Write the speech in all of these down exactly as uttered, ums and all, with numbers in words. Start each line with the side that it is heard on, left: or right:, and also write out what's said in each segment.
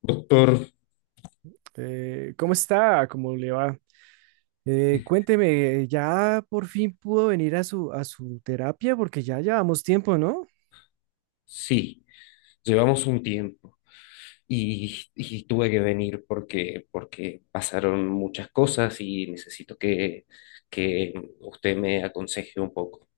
left: Doctor,
right: Eh, ¿cómo está? ¿Cómo le va? Eh, cuénteme, ¿ya por fin pudo venir a su, a su terapia? Porque ya llevamos tiempo, ¿no?
left: sí, llevamos un tiempo y, y tuve que venir porque, porque pasaron muchas cosas y necesito que, que usted me aconseje un poco.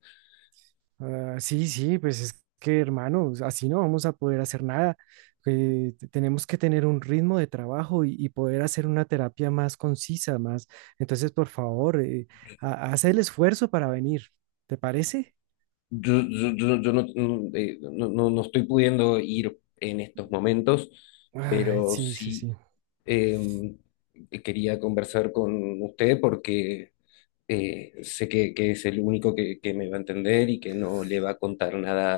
right: Ah, sí, sí, pues es que, hermano, así no vamos a poder hacer nada. Eh, te- tenemos que tener un ritmo de trabajo y, y poder hacer una terapia más concisa, más. Entonces, por favor, eh, ha- haz el esfuerzo para venir. ¿Te parece?
left: Yo, yo, yo, yo no, no, eh, no- no- no estoy pudiendo ir en estos momentos,
right: Ay,
left: pero
right: sí, sí,
left: sí
right: sí.
left: em, quería conversar con usted porque eh, sé que, que es el único que, que me va a entender y que no le va a contar nada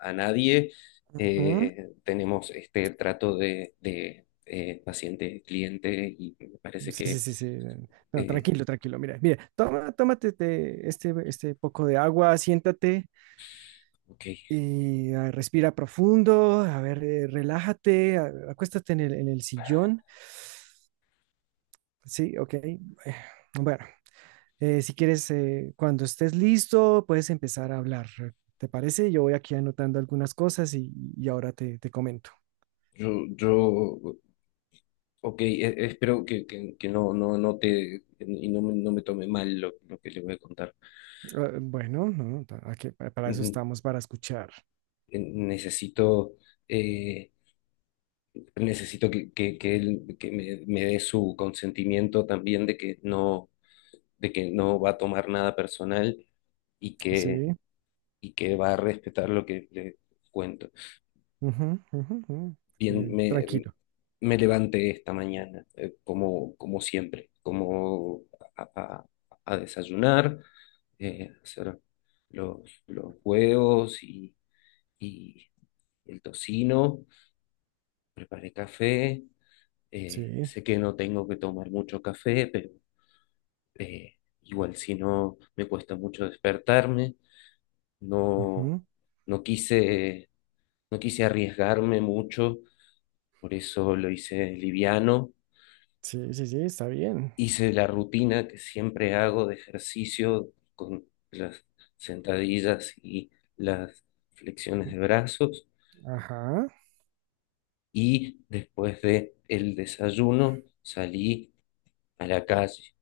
left: a, a nadie. Eh, tenemos este trato de, de, eh, paciente-cliente y me parece
right: Sí, sí,
left: que,
right: sí, sí. eh, No,
left: eh,
right: tranquilo, tranquilo. Mira, mira, toma, tómate te- este, este poco de agua, siéntate
left: ok,
right: y ah, respira profundo. A ver, eh, relájate, a- acuéstate en el, en el sillón. Sí, ok. Eh, Bueno, eh, si quieres, eh, cuando estés listo, puedes empezar a hablar. ¿Te parece? Yo voy aquí anotando algunas cosas y, y ahora te, te comento.
left: yo, yo, ok, e- espero que, que- que no, no, no te, y no, me- no me tome mal lo, lo que le voy a contar.
right: Ah, bueno, no, pa- aquí- pa- para eso
left: Mm,
right: estamos, para escuchar.
left: eh, Necesito... eh, necesito que, que, que él que me, me dé su consentimiento también de que no, de que no va a tomar nada personal y que,
right: Sí.
left: y que va a respetar lo que le cuento.
right: Ujú, ujú, ujú.
left: Bien,
right: Eh,
left: me,
right: tranquilo.
left: me levanté esta mañana, eh, como, como siempre, como a, a- a desayunar, eh, hacer los, los huevos y, y el tocino, el café. Eh,
right: Sí,
left: sé que no tengo que tomar mucho café, pero eh, igual si no me cuesta mucho despertarme. No,
right: ujú,
left: no quise, no quise arriesgarme mucho, por eso lo hice liviano.
right: sí, sí, sí, está bien.
left: Hice la rutina que siempre hago de ejercicio con las sentadillas y las flexiones de brazos.
right: Ajá.
left: Y después de el desayuno salí a la calle.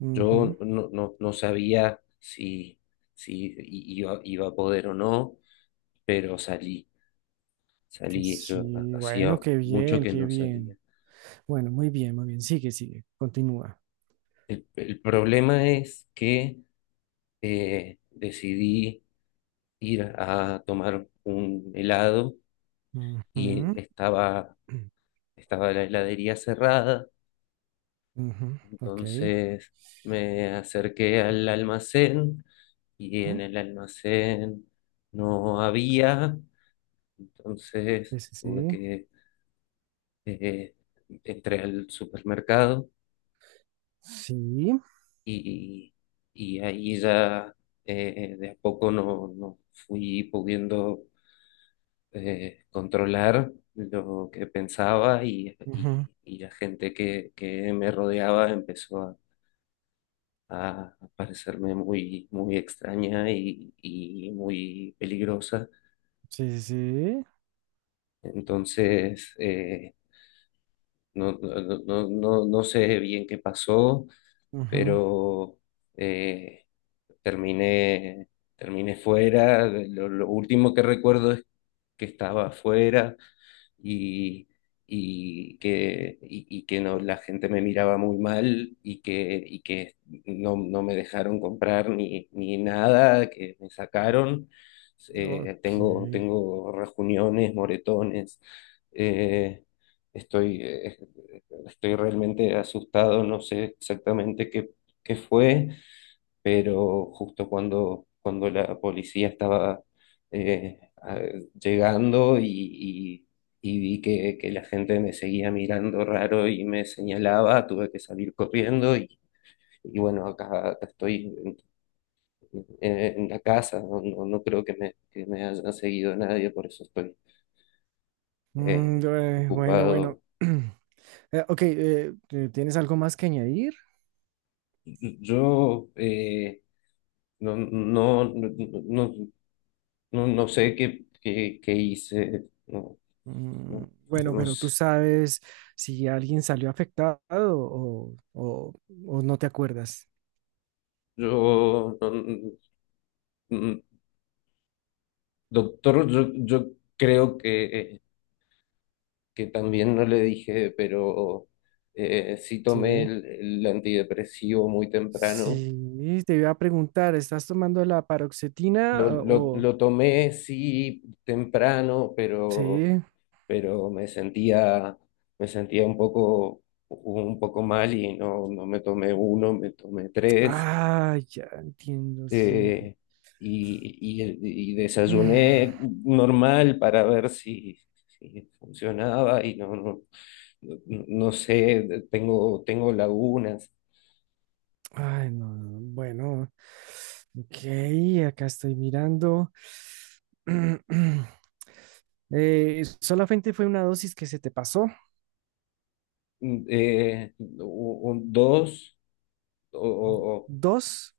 right: Ujú,
left: Yo no, no, no sabía si, si iba, iba a poder o no, pero salí. Salí, yo
right: sí, bueno,
left: hacía
right: qué
left: mucho
right: bien,
left: que
right: qué
left: no salía.
right: bien. Bueno, muy bien, muy bien. Sigue, sigue, continúa.
left: El, el problema es que eh, decidí ir a tomar un helado y
right: Ujú.
left: estaba, estaba la heladería cerrada,
right: Ujú. Ok.
left: entonces me acerqué al almacén y en
right: Ujú.
left: el almacén no había, entonces
right: Sí, sí,
left: tuve
right: sí.
left: que, eh, entré al supermercado
right: Sí.
left: y, y ahí ya eh, de a poco no, no fui pudiendo eh, controlar lo que pensaba y,
right: Ujú.
left: y- y la gente que, que me rodeaba empezó a, a parecerme muy, muy extraña y, y muy peligrosa.
right: Sí, sí, sí.
left: Entonces, eh, no, no, no, no, no sé bien qué pasó,
right: Ujú.
left: pero eh, terminé, terminé fuera. Lo, lo último que recuerdo es que estaba afuera. y, y que, y, y que no, la gente me miraba muy mal y que, y que no, no me dejaron comprar ni, ni nada, que me sacaron. Eh,
right: Ok.
left: tengo, tengo rejuniones, moretones. Eh, Estoy, eh, estoy realmente asustado, no sé exactamente qué, qué fue pero justo cuando, cuando la policía estaba eh, a- llegando y, y- y vi que, que la gente me seguía mirando raro y me señalaba, tuve que salir corriendo y, y bueno, acá, acá estoy en, en- en la casa, no, no, no creo que me, que me haya seguido nadie, por eso estoy
right: Mm,
left: eh,
right: eh, bueno, bueno.
left: ocupado.
right: Eh, ok, eh, eh, ¿tienes algo más que añadir?
left: Yo eh, no, no, no, no, no- no sé qué, qué, qué hice. no
right: Mm.
left: No,
right: Bueno,
left: no
right: pero tú
left: sé.
right: sabes si alguien salió afectado o, o- o no te acuerdas.
left: Yo, no, no, no, doctor, yo, yo creo que, que también no le dije, pero eh, sí tomé
right: Sí.
left: el, el antidepresivo muy temprano.
right: Sí, te iba a preguntar, ¿estás tomando la paroxetina
left: Lo,
right: ah,
left: lo,
right: o...?
left: lo tomé sí temprano, pero,
right: Sí.
left: pero me sentía, me sentía un poco, un poco mal y no, no me tomé uno, me tomé tres.
right: Ah, ya entiendo, sí.
left: eh, y, y- y
right: Mm.
left: desayuné normal para ver si, si funcionaba y no, no, no no sé, tengo, tengo lagunas.
right: Ay, no, no, bueno. Ok, acá estoy mirando. Eh, solamente fue una dosis que se te pasó.
left: Mm, Eh, u- u- dos, o, o- o-
right: Dos.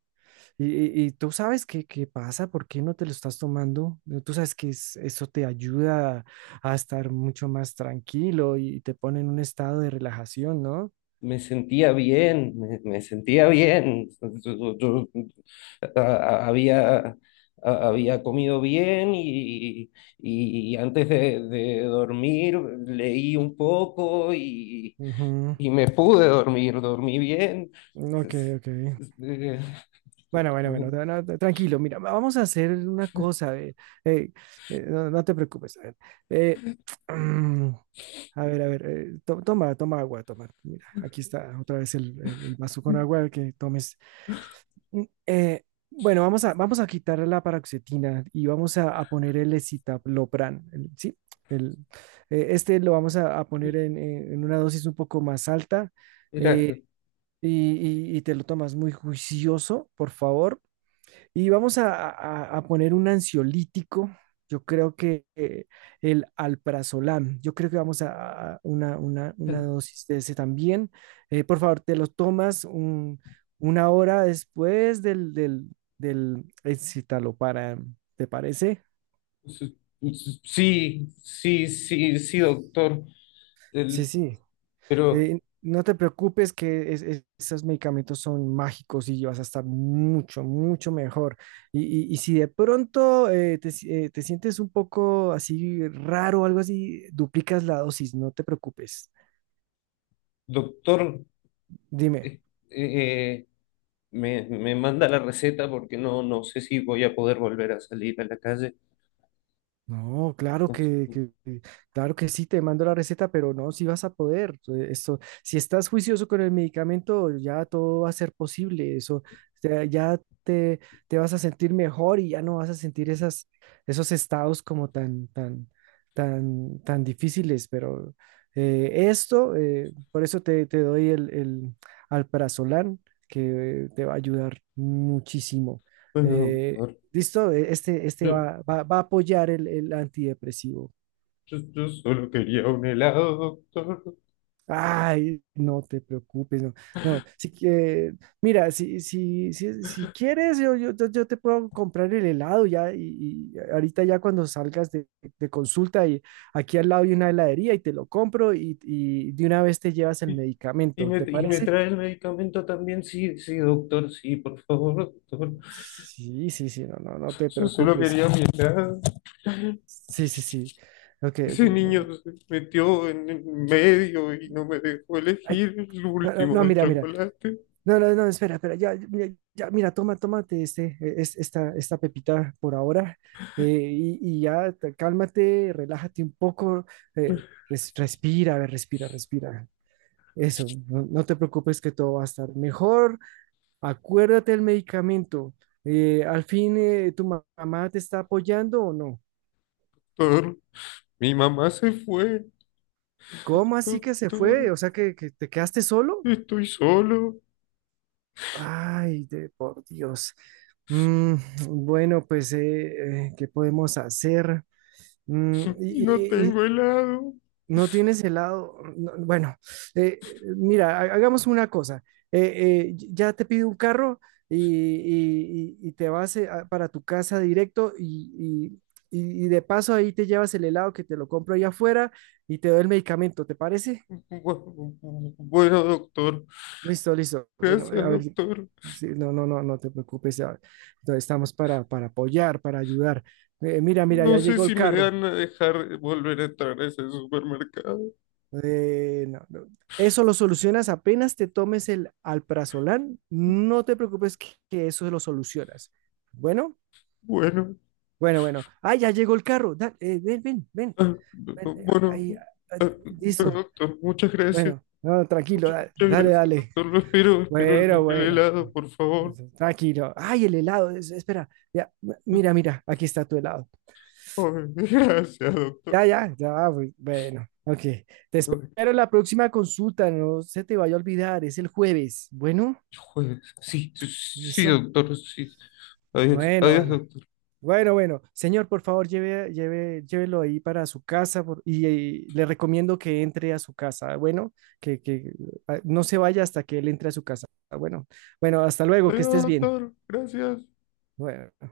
right: Y, y- y tú sabes qué, qué pasa, por qué no te lo estás tomando. Eh, Tú sabes que es- eso te ayuda a estar mucho más tranquilo y te pone en un estado de relajación, ¿no?
left: me sentía bien, me, me sentía bien. Yo- yo- a- a- Había, a- había comido bien y, y antes de, de dormir leí un poco y
right: Ujú.
left: y me pude dormir, dormí bien.
right: Ok, ok.
left: Eh,
right: Bueno, bueno, bueno, no, no, no, tranquilo, mira, va- vamos a hacer una cosa. eh, eh, eh, no, no te preocupes. A ver, eh, mm, a ver, a ver, eh, to- toma, toma agua, toma. Mira, aquí está otra vez el, el, el vaso con agua que tomes. Mm, eh, bueno, vamos a, vamos a quitar la paroxetina y vamos a, a poner el escitalopram, el- ¿sí? El, eh, este lo vamos a, a poner en, en- en una dosis un poco más alta,
left: Era,
right: eh, y, y- y te lo tomas muy juicioso, por favor, y vamos a, a- a poner un ansiolítico. Yo creo que eh, el alprazolam, yo creo que vamos a, a una, una- una dosis de ese también. Eh, por favor, te lo tomas un- una hora después del, del, del escitalopram, ¿te parece?
left: sí, sí, sí, sí, doctor.
right: Sí,
left: El-
right: sí.
left: pero,
right: Eh, no te preocupes que es- es- esos medicamentos son mágicos y vas a estar mucho, mucho mejor. Y, y- y si de pronto eh, te, si- eh, te sientes un poco así raro o algo así, duplicas la dosis, no te preocupes.
left: doctor,
right: Dime.
left: eh, eh, me, me manda la receta porque no, no sé si voy a poder volver a salir a la calle.
right: No, claro que, que- que- claro que sí, te mando la receta, pero no, si vas a poder. eh, Esto, si estás juicioso con el medicamento, ya todo va a ser posible. Eso, te- ya te, te vas a sentir mejor y ya no vas a sentir esas, esos estados como tan, tan, tan, tan difíciles. Pero eh, esto, eh, por eso te, te doy el, el alprazolam, que te va a ayudar muchísimo.
left: Bueno,
right: Eh,
left: doctor,
right: Listo, e- este, este
left: yo,
right: va, va, va a apoyar el, el antidepresivo.
left: yo- yo solo quería un helado, doctor.
right: Ay, no te preocupes, no, no, si, que- mira, si, si, si, si quieres, yo, yo, yo- yo te puedo comprar el helado ya, y, y ahorita ya cuando salgas de, de consulta, y aquí al lado hay una heladería y te lo compro y, y de una vez te llevas el
left: Y, y
right: medicamento,
left: me,
right: ¿te
left: y me
right: parece?
left: trae el medicamento también, sí, sí, doctor, sí, por favor, doctor.
right: Sí, sí, sí, no, no, no te
left: Yo solo
right: preocupes.
left: quería mirar.
right: Sí, sí, sí. Ok, ok.
left: Ese
right: No, no.
left: niño se metió en el medio y no me dejó
right: Ay,
left: elegir el
right: no, no,
left: último
right: no,
left: de
right: mira, mira.
left: chocolate,
right: No, no, no, espera, espera, ya, mira, ya, mira, toma, tómate este, eh, es- esta, esta pepita por ahora, eh, y, y ya te- cálmate, relájate un poco, eh, res- respira, a ver, respira, respira. Eso, no, no te preocupes que todo va a estar mejor. Acuérdate del medicamento. Eh, al fin, eh, ¿tu ma- mamá te está apoyando o no?
left: doctor. Mi mamá se fue,
right: ¿Cómo así que se
left: doctor.
right: fue? O sea, que que te quedaste solo.
left: Estoy solo
right: Ay, de por Dios. Mm, bueno, pues, eh, eh, ¿qué podemos hacer? Mm, y,
left: y no
right: y- y
left: tengo helado.
right: no tienes helado. No, bueno, eh, mira, ha- hagamos una cosa. Eh, eh, y- ya te pido un carro y, y- y- y te vas eh, a- para tu casa directo y, y y- y de paso ahí te llevas el helado que te lo compro allá afuera y te doy el medicamento, ¿te parece?
left: Bueno, doctor.
right: Listo, listo. Bueno, eh,
left: Gracias,
right: a ver,
left: doctor.
right: sí, no, no, no, no te preocupes. a- Entonces estamos para, para apoyar, para ayudar. Eh, mira, mira,
left: No
right: ya
left: sé
right: llegó el
left: si me
right: carro.
left: van a dejar volver a entrar a ese supermercado.
right: Eh, no, no. Eso lo solucionas apenas te tomes el alprazolam. No te preocupes que, que eso lo solucionas. Bueno,
left: Bueno,
right: bueno, bueno. Ah, ya llegó el carro. Da- eh, ven, ven, ven,
left: ah,
right: ven, eh,
left: bueno,
right: ahí, ah,
left: bueno,
right: listo.
left: doctor, muchas gracias.
right: Bueno, no, tranquilo,
left: Muchas,
right: da-
left: muchas
right: dale,
left: gracias,
right: dale.
left: doctor. Lo espero, espero
right: Bueno,
left: el, el
right: bueno.
left: helado, por favor.
right: Entonces, tranquilo. Ay, el helado. Es- espera. Ya, mira, mira. Aquí está tu helado.
left: Ay, gracias, doctor.
right: Ya, ya, ya. bu- Bueno, ok. Te
left: Ay,
right: espero en la próxima consulta. No se te vaya a olvidar. Es el jueves. Bueno,
left: jueves. Sí, sí, sí,
right: listo.
left: doctor, sí. Adiós,
right: Bueno,
left: adiós,
right: bueno.
left: doctor.
right: Bueno, bueno. Señor, por favor, lleve, lleve, llévelo ahí para su casa por- y, y le recomiendo que entre a su casa. Bueno, que, que ah, no se vaya hasta que él entre a su casa. Bueno, bueno, hasta luego. Que
left: Adiós,
right: estés bien.
left: doctor. Gracias.
right: Bueno.